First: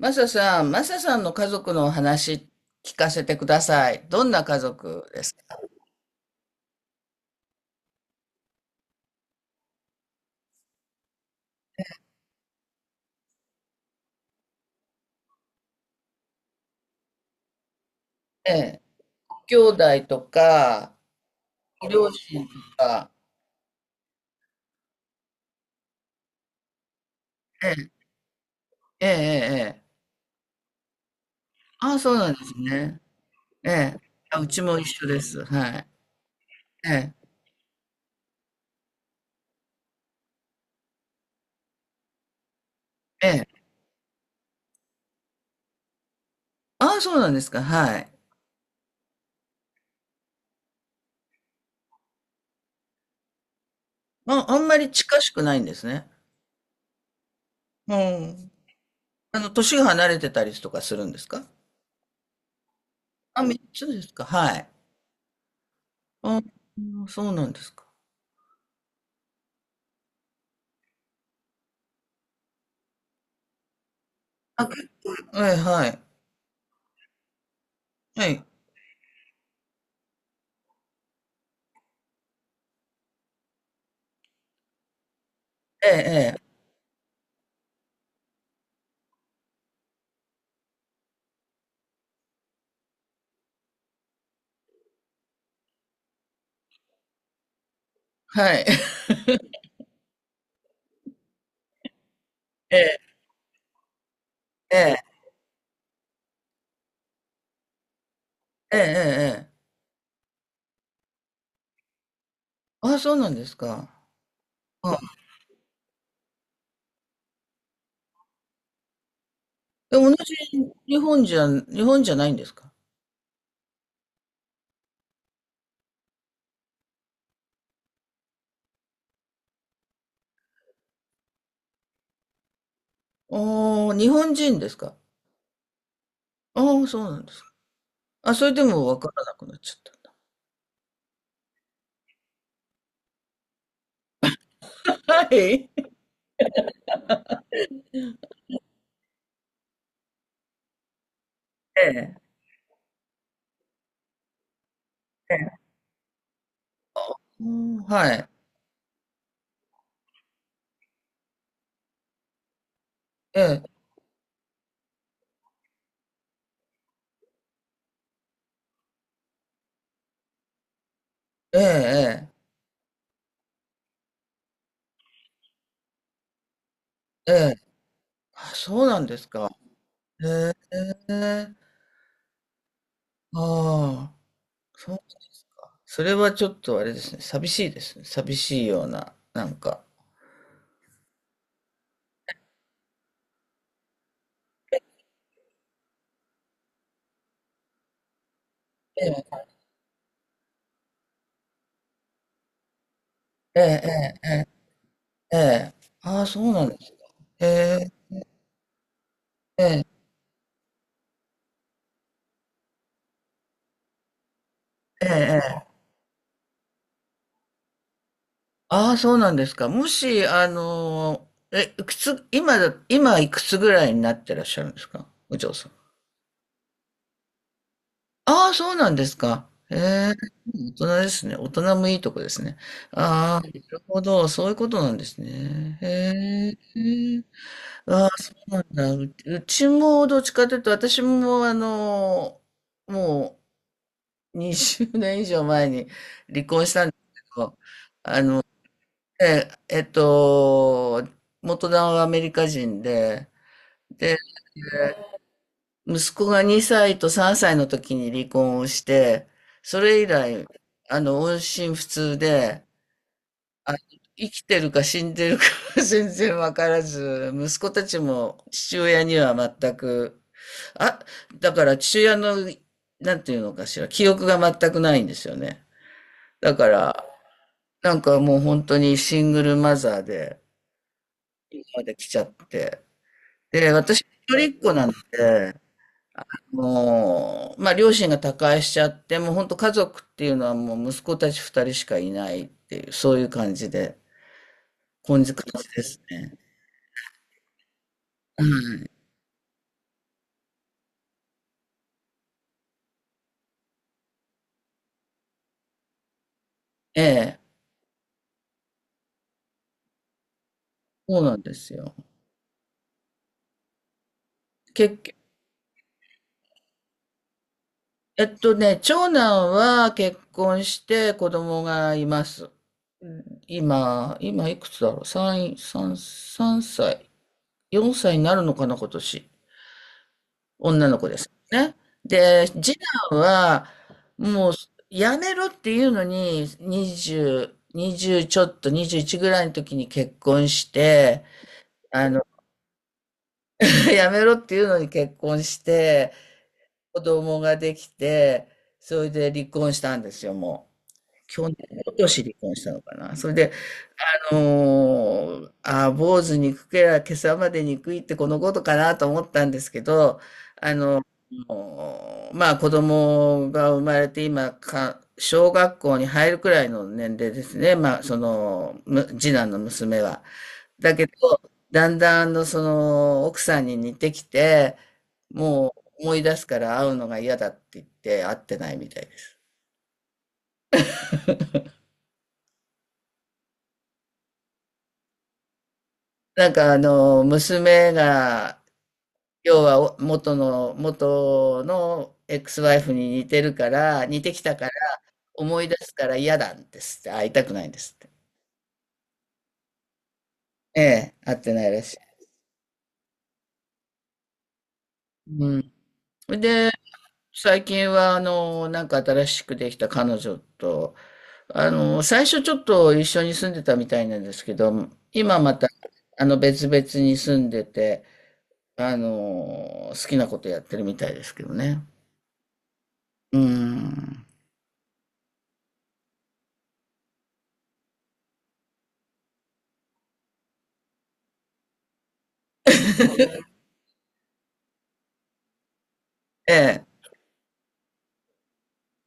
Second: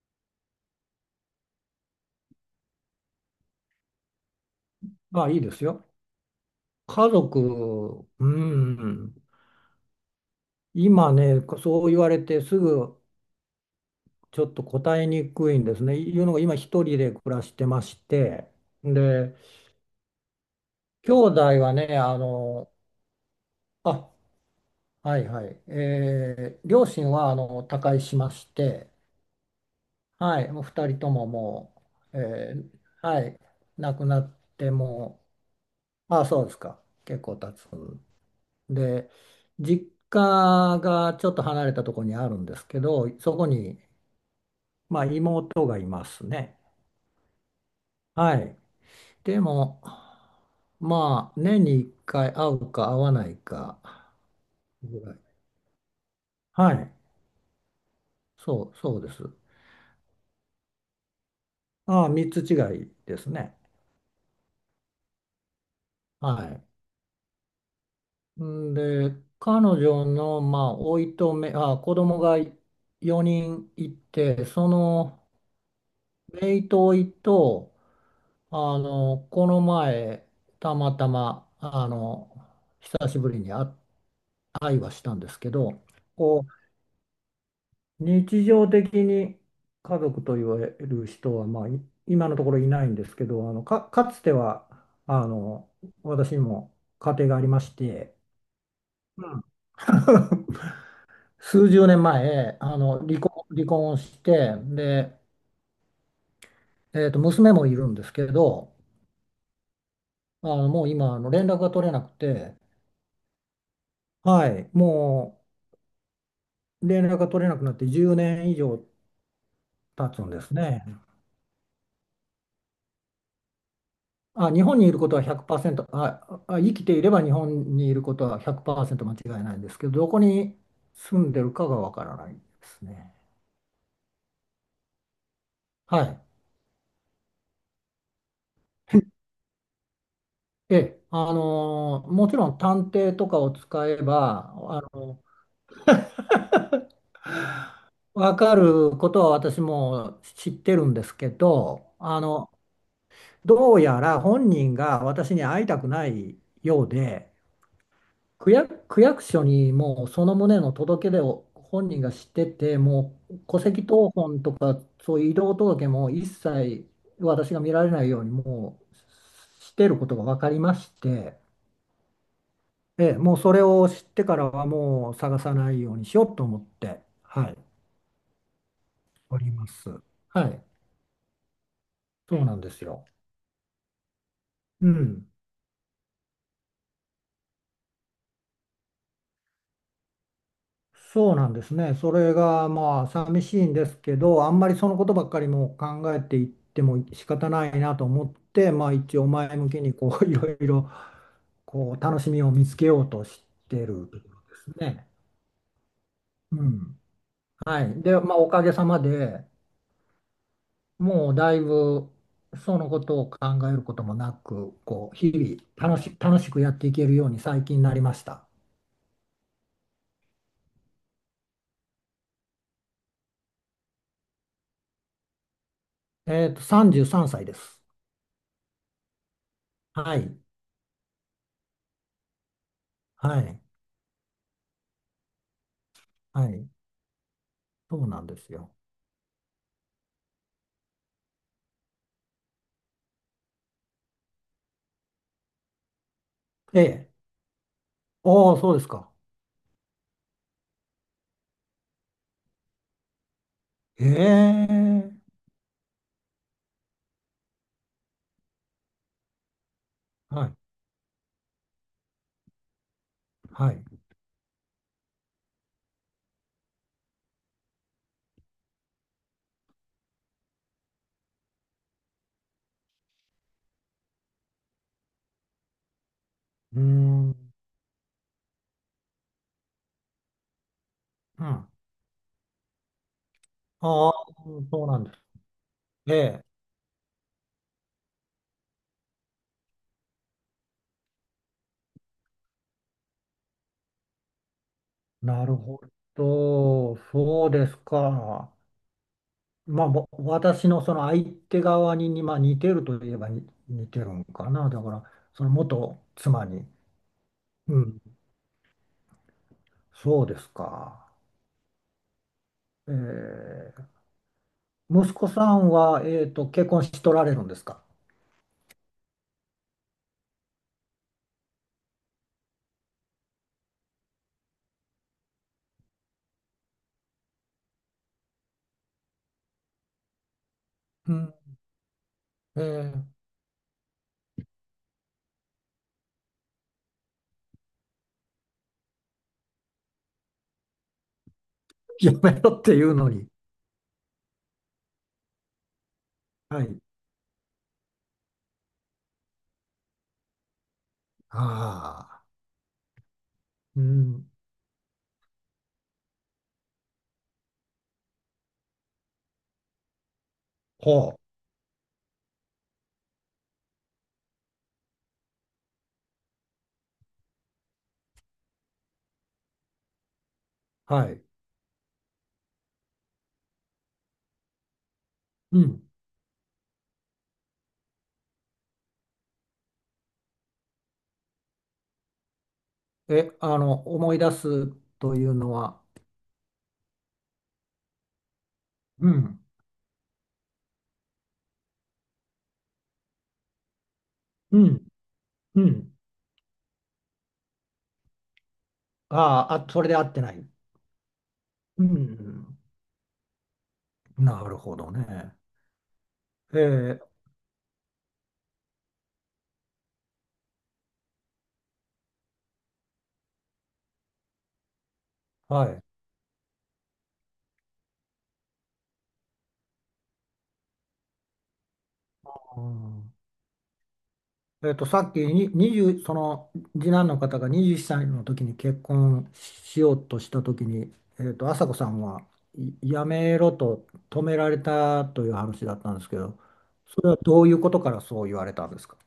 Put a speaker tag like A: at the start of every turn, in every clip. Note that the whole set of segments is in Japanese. A: マサさん、マサさんの家族のお話聞かせてください。どんな家族で
B: まあ、
A: す
B: い
A: か
B: いですよ。家族、うん。今ね、そう言われてすぐちょっと答えにくいんですね。いうのが今一人で暮らしてまして。
A: ね
B: で、
A: 兄弟とか、
B: 兄弟は
A: ご
B: ね、
A: 両親とか。
B: あ、はいはい。両親は他
A: え
B: 界しまして、
A: え、ええ、ええ。
B: はい、もう二人ともも
A: ああ、そう
B: う、
A: なんですね。
B: はい、
A: え
B: 亡
A: え。
B: くなっ
A: あ、うち
B: て
A: も一緒で
B: も
A: す。はい。
B: う、あ、そうですか。
A: ええ、
B: 結構経つ。で、実家がちょっと離れたところにあるんですけど、そ
A: え
B: こ
A: え。
B: に、まあ、妹がいますね。
A: ああ、そうなんですか。はい。
B: はい。でも、まあ、年に1回会うか会わないか
A: あ、あんまり
B: ぐら
A: 近し
B: い。
A: くないんですね。
B: はい。
A: うん。
B: そうです。
A: 年が離れてたりとかするんですか？
B: ああ、3つ違いです
A: あ、
B: ね。
A: 三つですか。はい。あ、
B: は
A: そうなんですか。
B: い。んで、彼女の、まあ、おいとめ、あ、子供が4人いて、
A: あ、
B: その、
A: ええ、はい。
B: 姪とおいと、
A: はい。
B: この前、たまたま、久しぶりに会話したんですけど、
A: ええ、え
B: こ
A: え。
B: う、日常的に家族と言われる人は、まあ、今のところいないんですけど、か、かつては、あの、私も家庭がありまして、
A: はい。
B: うん 数十年前、
A: ええ、
B: 離婚をして、
A: ええ、
B: で、娘もいるんですけど、
A: ええええええ。
B: もう今、連絡が取れなくて、
A: あ、そうなんですか。
B: はい、
A: うん。
B: もう、連絡が取れなくなって10年以上
A: でも
B: 経
A: 同
B: つんです
A: じ
B: ね。
A: 日本じゃ、日本じゃないんですか？
B: あ、日本にいることは100%、あ、あ、生きていれば日本にいることは100%間違いないんですけど、どこに住んでるかがわからないですね。
A: おー日本人ですか？
B: はい。
A: ああ、そうなんですか。あ、それでもわからなくなっちゃ
B: ええ、もちろん探偵とかを使えば、
A: った。はい。
B: わかることは私も知ってるんですけ
A: え
B: ど、
A: え、
B: どうやら本人が私
A: え
B: に
A: え。
B: 会いたくないようで、
A: うん、はい。
B: 区役所にもうその旨の届け出を本人が知ってて、もう
A: え
B: 戸
A: え、
B: 籍謄本とか、そういう移動届も一切私が見られないように、もうしてることが分かりまして、
A: ええ、
B: ええ、もうそれを知ってからはもう探さないようにしようと思って、
A: ええ、え
B: は
A: え。
B: い、
A: あ、そうなんです
B: お
A: か。
B: ります。はい、
A: ええ。
B: そうなんですよ。
A: ああ、
B: う
A: そう、
B: ん。
A: それはちょっとあれですね。寂しいですね。寂しいような、なんか。
B: そうなんですね。それがまあ寂しいんですけど、あんまりそのことばっかりもう考えていっても仕方ないなと思って、まあ
A: え
B: 一応
A: え、
B: 前向きにこう いろいろこう楽しみを見つけようとしてる
A: え
B: とこ
A: え、
B: ろですね。
A: ええ。ええ、ああ、そう
B: う
A: なんですか。
B: ん。
A: え
B: は
A: え、
B: い。で、まあおかげさまで
A: ええ。
B: もうだいぶそのことを考えることもなく、
A: ええ、
B: こう日
A: ええ。
B: 々楽しくやっていけるように最近になりました。
A: ああ、そうなんですか。もし、あの、え、いくつ、今だ、今いくつぐらいになってらっしゃるんですか、お嬢さん。
B: えっと、33歳です。
A: ああ、そうなんですか。ええ、
B: はい。
A: 大人ですね。大人もいいとこですね。あ
B: は
A: あ、な
B: い。
A: るほど。そういうことなんですね。へ
B: はい。
A: え。
B: そ
A: あ
B: う
A: あ、
B: なん
A: そ
B: で
A: う
B: す
A: なん
B: よ。
A: だ。うちもどっちかというと、私も、もう20年以上前に離婚し
B: え
A: たんで
B: え。
A: すけど、
B: ああそうですか。
A: ええっと、元旦はアメリカ人で、
B: え
A: で、
B: え。
A: 息子が2歳と3歳の時に離婚をして、それ以来、
B: はい。
A: 音信不通で、
B: は
A: あ、
B: い。う
A: 生きてるか死んでるか 全然わからず、息子たちも父親には全く、あ、だから父親の、なんていうのかしら、記憶が全くないんですよね。だか
B: ー
A: ら、
B: ん。
A: なんかもう本当にシングルマザーで
B: うん。あ
A: まで来ちゃって、で、私、
B: あ、
A: 一人っ子
B: そ
A: な
B: う
A: の
B: なんです。
A: で、
B: ええ。
A: もう、まあ、両親が他界しちゃって、もう本当家族っていうのはもう息子たち二人しかいないっていう、そういう感じで、根付
B: なる
A: 感じ
B: ほ
A: ですね。
B: ど。そうです
A: は
B: か。
A: い。
B: まあ、私のその相手側に、まあ、似てるといえばに似てるんかな。だから、その元妻に。
A: ええ、
B: うん。そうですか。
A: そうなんですよ。
B: ええ。
A: 結局、
B: 息子さんは、えっと、結婚しとられるんですか？
A: 長男は結婚して子供がいます。うん、今、今いくつだろう ?3、三三歳。4歳になるのかな、今年。女
B: うん。
A: ね。で、次
B: え
A: 男は、もう、やめろっていうのに、20ちょっと、21ぐらいの時に結婚して、
B: え。
A: あ
B: や
A: の、
B: めろっていうのに。
A: やめろっていうのに結婚して、
B: はい。
A: 子供ができて、それで離婚したんですよ、もう。去年、今年
B: ああ。
A: 離婚したのかな。それで、
B: うん。
A: の、あー、坊主にくけりゃ今朝までにくいってこのことかなと思ったんですけど、あの、
B: ほう。
A: まあ子供が生まれて今か、小学校に入るくらいの年齢ですね。まあその、次男の娘は。だけ
B: はい。
A: ど、だんだんその奥さんに似てきて、
B: う
A: も
B: ん。
A: う思い出すから会うのが嫌だって言って会ってないみたいです。
B: え、思い出すというのは、
A: 娘が
B: うん、
A: 要は元のエクスワイフに似てるから、似てきた
B: う
A: から、
B: ん、う
A: 思い出
B: ん。
A: すから嫌なんですって、会いたくないんですって。
B: あーあ、それで合ってない。
A: ええ、会ってないら
B: う
A: しい。
B: ん。なるほどね。
A: うん。
B: え
A: で、
B: ー、
A: 最近は、なんか新しくできた彼女と、最初ちょっと一緒に住んでたみたいなんですけど、今ま
B: は
A: た、
B: い。
A: 別々に住んでて、好きなことやってるみたいですけどね。
B: うん
A: うん。
B: えっと、さっきに20、その次男の方が21歳の時に結婚しようとした時に、えっと、朝子さんはいやめろと止められたという話だったんですけど、
A: ええ。
B: それはどういうことからそう言われたんですか？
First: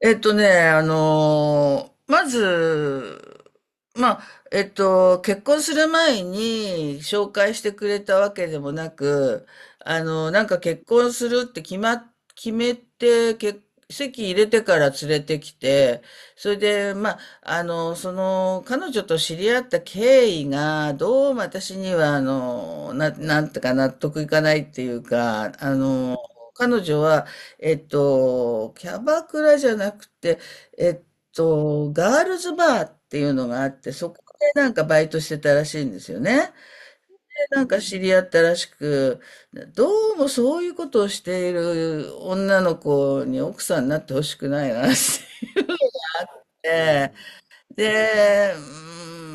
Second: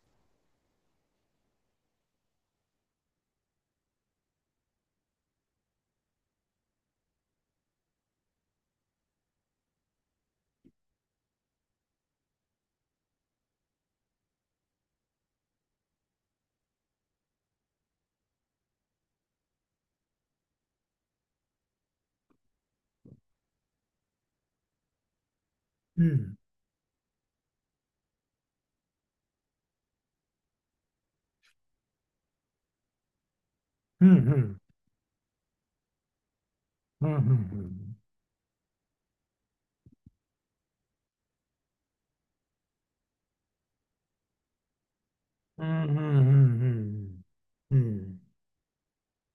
A: えっとね、あのーまず、まあ、えっと、結婚する前に紹介してくれたわけでもなく、なんか結婚するって決ま、決めて、結籍入れてから連れてきて、それで、まあ、彼女と知り合った経緯が、どうも私には、なんてか納得いかないっていうか、
B: うん、
A: 彼女は、キャバクラじゃなくて、えっガールズバーっていうのがあって、
B: うん、
A: そこ
B: う
A: で
B: ん
A: なんかバイトしてたらしいんですよね。
B: うんう
A: で、なんか
B: ん
A: 知り合ったらしく、どうもそういうことをしている女の子に奥さんになってほしくないなっ
B: うんうんう
A: て。
B: んうんうん
A: で、うー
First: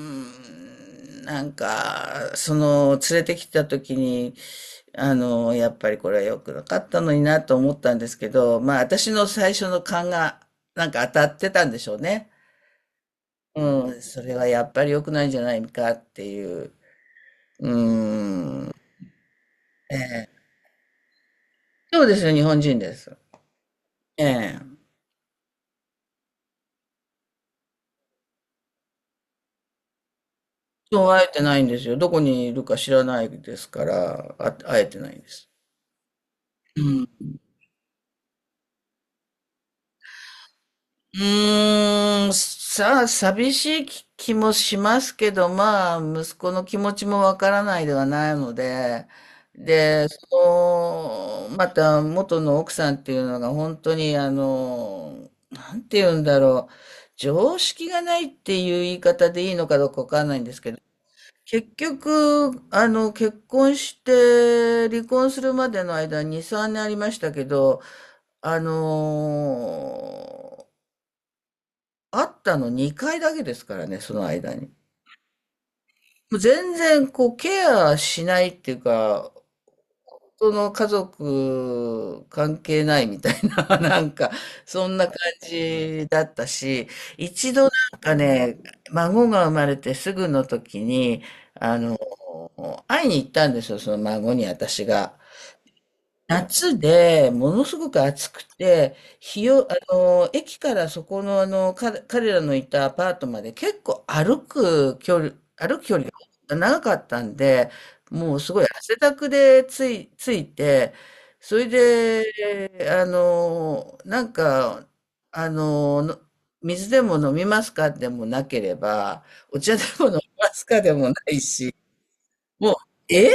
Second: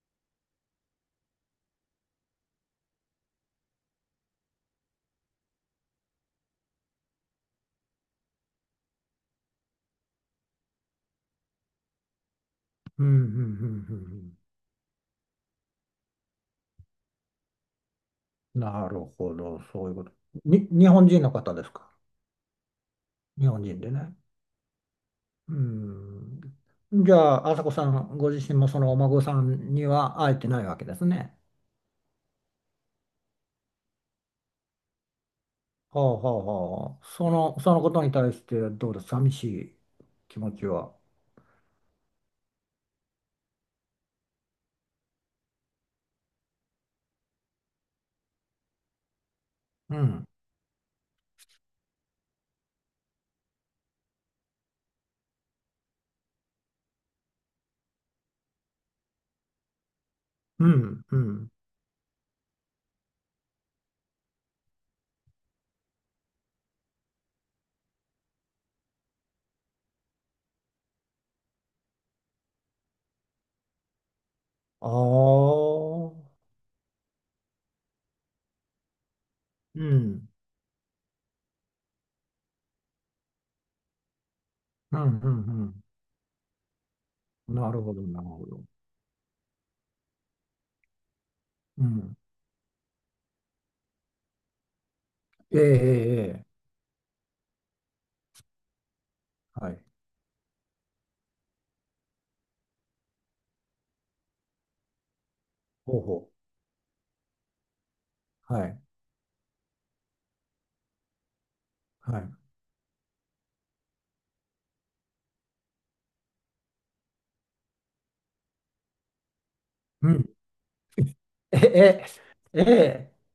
A: ん、なんか、その、連れてきた時に、やっぱりこれは良くなかったのになと思ったんですけど、まあ私の最初の勘がなんか当たってたんでしょうね。
B: うんうんうんうん
A: う
B: う
A: ん、
B: んう
A: それ
B: ん
A: はやっぱり良くないんじゃないかっていう。うん。
B: なるほど、そういうこと。
A: ええ、
B: に、日本人の方ですか？
A: そうですよ、日本人です。
B: 日本人でね。
A: ええ。
B: うん。じゃあ、朝子さんご自身もそのお孫さんには会えてないわけで
A: そ
B: す
A: う、会え
B: ね。
A: てないんですよ。どこにいるか知らないですから、あ、会えてないんです。
B: はあはあ
A: う
B: はあ。
A: ん、
B: その、そのことに対してどうです寂しい気持ちは。
A: うーん、さあ、寂しい気気もしますけど、まあ、息子の気持ちもわからないではないので、
B: う
A: で、
B: ん。
A: また元の奥さんっていうのが本当に、なんて言うんだろう、常識がないっていう言い方でいいのかどうかわかんないんです
B: う
A: けど、
B: ん。うん。
A: 結局、結婚して離婚するまでの間に3年ありましたけど、あの会ったの2回だけですからね、その間に。
B: ああ。
A: もう全然こうケアしないっていうか、
B: うん。
A: その家族関係ないみたいな、なんか、そん
B: うん。
A: な
B: う
A: 感
B: ん。
A: じだったし、
B: う
A: 一
B: ん。
A: 度な
B: なるほ
A: ん
B: ど、
A: か
B: なるほ
A: ね、
B: ど。
A: 孫が生まれてすぐの時に、あ
B: う
A: の、
B: ん。
A: 会いに行ったんですよ、その孫に私が。
B: ええ、ええ、ええ
A: 夏で、ものすごく暑くて、日を、
B: は
A: あ
B: い。
A: の、駅からそこの、彼らのいたアパートまで結構歩く距
B: ほう
A: 離
B: ほ
A: が長かったんで、もうす
B: う。
A: ごい
B: はい。
A: 汗だくでついて、それ
B: はい。
A: で、あの、の水でも飲みますかでもなければ、お茶でも
B: う
A: 飲み
B: ん。
A: ますかでもない
B: え
A: し、
B: え、え
A: もう、
B: え、
A: え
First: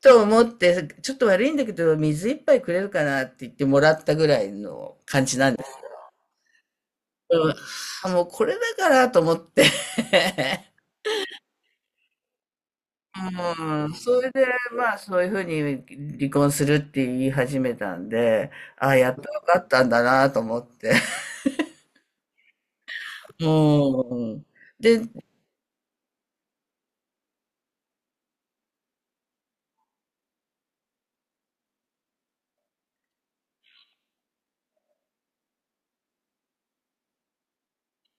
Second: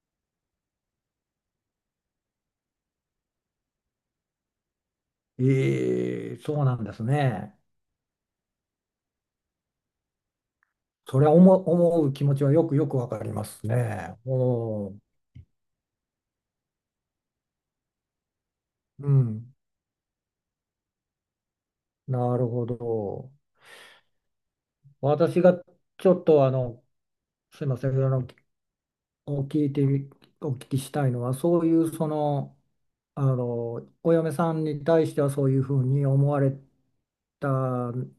A: と思って、ちょっと悪いんだけど、水一杯くれるかなって言ってもらったぐらいの感じなんです。
B: ええ、そうなんです
A: うん、
B: ね。
A: あ、もうこれだからと思って。
B: それは思う気持ちはよくよくわかります
A: うん、
B: ね。
A: それ
B: お
A: で、まあ、
B: お、
A: そういうふうに離婚するって言い始めたんで、ああ、
B: う
A: やっとよ
B: ん。
A: かったんだなと思って。
B: なるほど。
A: うん。で、うん。
B: 私がちょっとすいません、お聞いてみ、お聞きしたいのは、そういうその、あのお嫁さんに対してはそういうふうに思われた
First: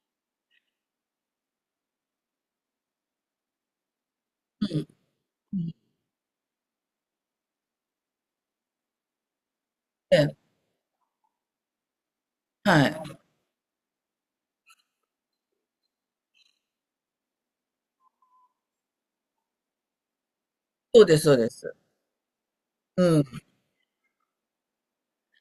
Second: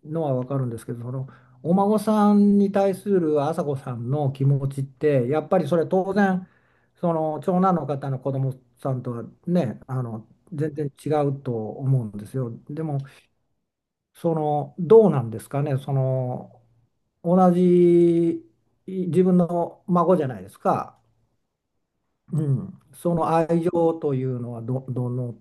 B: のは分かるんですけどそのお孫さんに対する朝子さんの気持ちってやっぱりそれ当然その長男の方の子供さんとはねあ
A: え
B: の
A: え、
B: 全然違うと思うんですよ。で
A: は
B: も
A: い。
B: そのどうなんですかねその同じ自分の孫じゃないですか。
A: そうです、そうです。
B: うん、そ
A: うん。
B: の愛情というのはどの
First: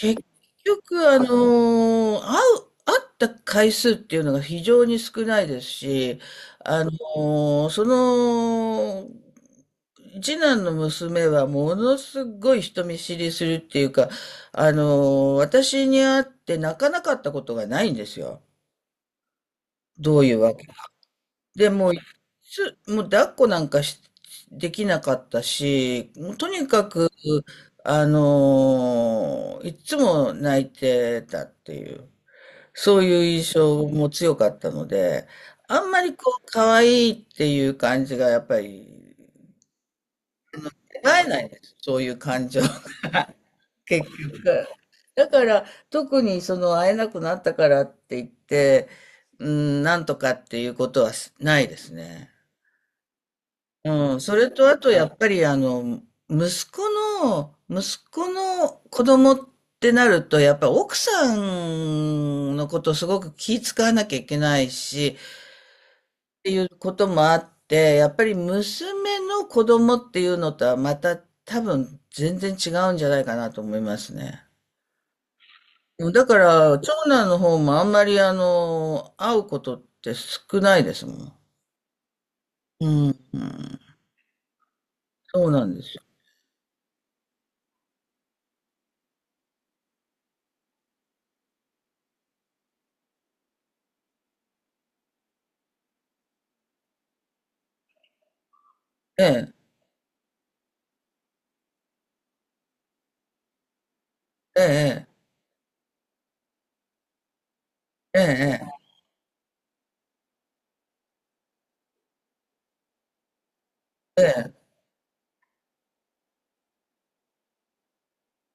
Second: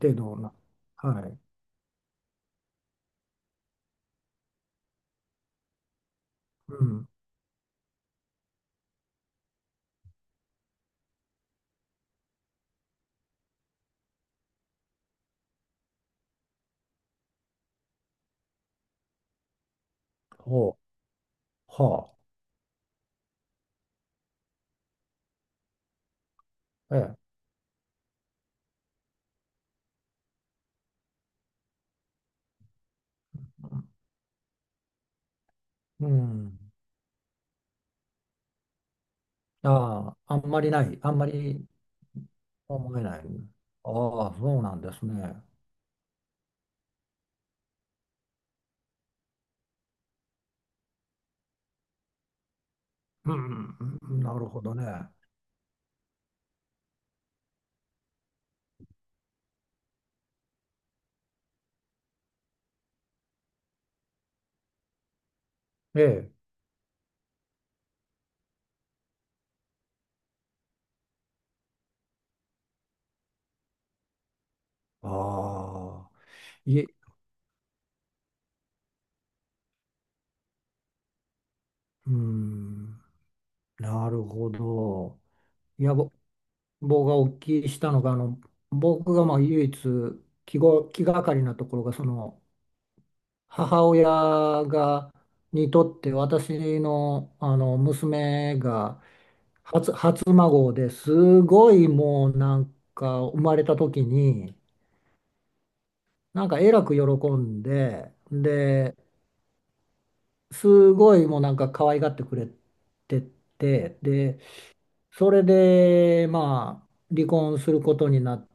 B: 程度な、
A: 局、
B: はい、
A: 会った回数っていうのが非常に少ないですし、
B: う
A: あの
B: ん、
A: ーその、次男の娘はものすごい人見知りするっていうか、あの私に会って泣かなかったことがないんですよ。どういうわけ。
B: ほ
A: で、
B: う、
A: もう、
B: は
A: もう抱っこなんかし、できなかったし、もうとにか
B: あ、え
A: く、
B: え、
A: いつも泣いてたっていう。そういう印象も強かったので、あんま
B: う
A: りこう、
B: ん、
A: 可愛いっていう感じがやっぱり、
B: ああ、あんまりない、あん
A: 会
B: ま
A: えないんで
B: り
A: す。そういう感情、
B: 思 えない。
A: 結
B: ああ、そう
A: 局。
B: なんです
A: だ
B: ね。
A: から、特にその会えなくなったからって言って、うん、なんとかっていうことはしないですね。
B: うん、う
A: うん、
B: んな
A: そ
B: る
A: れ
B: ほ
A: と
B: ど
A: あ
B: ね。
A: とやっぱり息子息子の子供ってなると、やっぱ奥さんのことをすごく気遣わなきゃいけないし、
B: ええ、
A: ていうこともあって、やっぱり娘の子供っていうのとはまた多分全然違うんじゃないかなと思いますね。
B: ああ、
A: だから、
B: いえ、
A: 長男の方もあんまりあの、会うことって少ないですもん。
B: う
A: う
B: ん、
A: ん、うん、
B: なるほど。
A: そうなんで
B: いや、
A: すよ。
B: 僕がお聞きしたのが、僕がまあ唯一気がかりなところが、その、母親が、にとって私の、あの娘が
A: ええ、
B: 初孫ですごいもうなんか生まれた時に
A: ええ、
B: なんかえらく喜んで
A: ええ、
B: ですごいもうなんか可愛がってくれてて
A: え
B: で
A: え、
B: それでまあ離婚することになっ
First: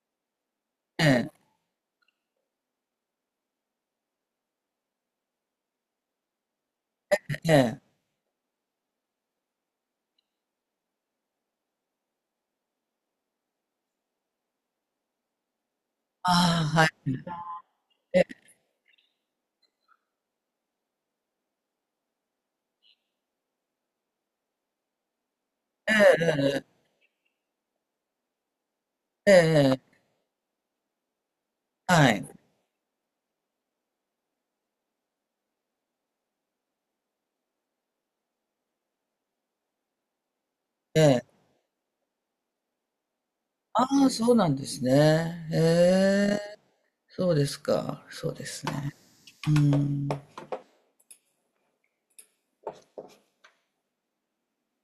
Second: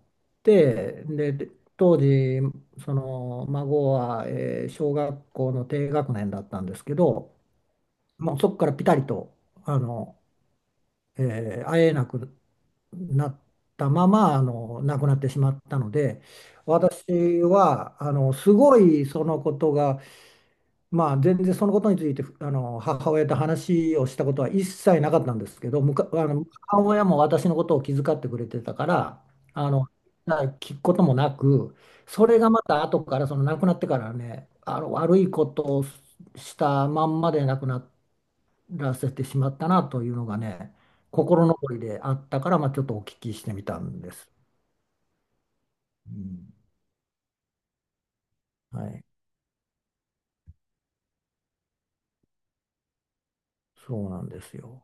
B: て
A: ええ、
B: で当時その孫は、えー小学校の低学年だったんですけど
A: ええ、
B: もうそこからピタリと、あの、えー会えなくなったまま、亡くなってしまったので、
A: ああ、はい、
B: 私は、
A: ええ、
B: すごいそのことが、まあ、全然そのことについて、母親と話をしたことは一切なかったんですけど、
A: え
B: むか、
A: え、
B: 母親も私のことを気遣ってくれてたから、
A: え
B: あ
A: え、
B: の、
A: ええ、
B: 聞くこともなく、
A: はい、
B: それがまた後から、その亡くなってからね、悪いことをしたまんまで亡くなっらせてしまったなというのがね、
A: ええ、
B: 心残りであったから、まあ、ちょっとお聞きしてみたん
A: ああ、
B: です。
A: そうなんですね。え
B: う
A: え、
B: ん、
A: そうですか、そうです
B: は
A: ね。
B: い、
A: うん。
B: そうなんですよ。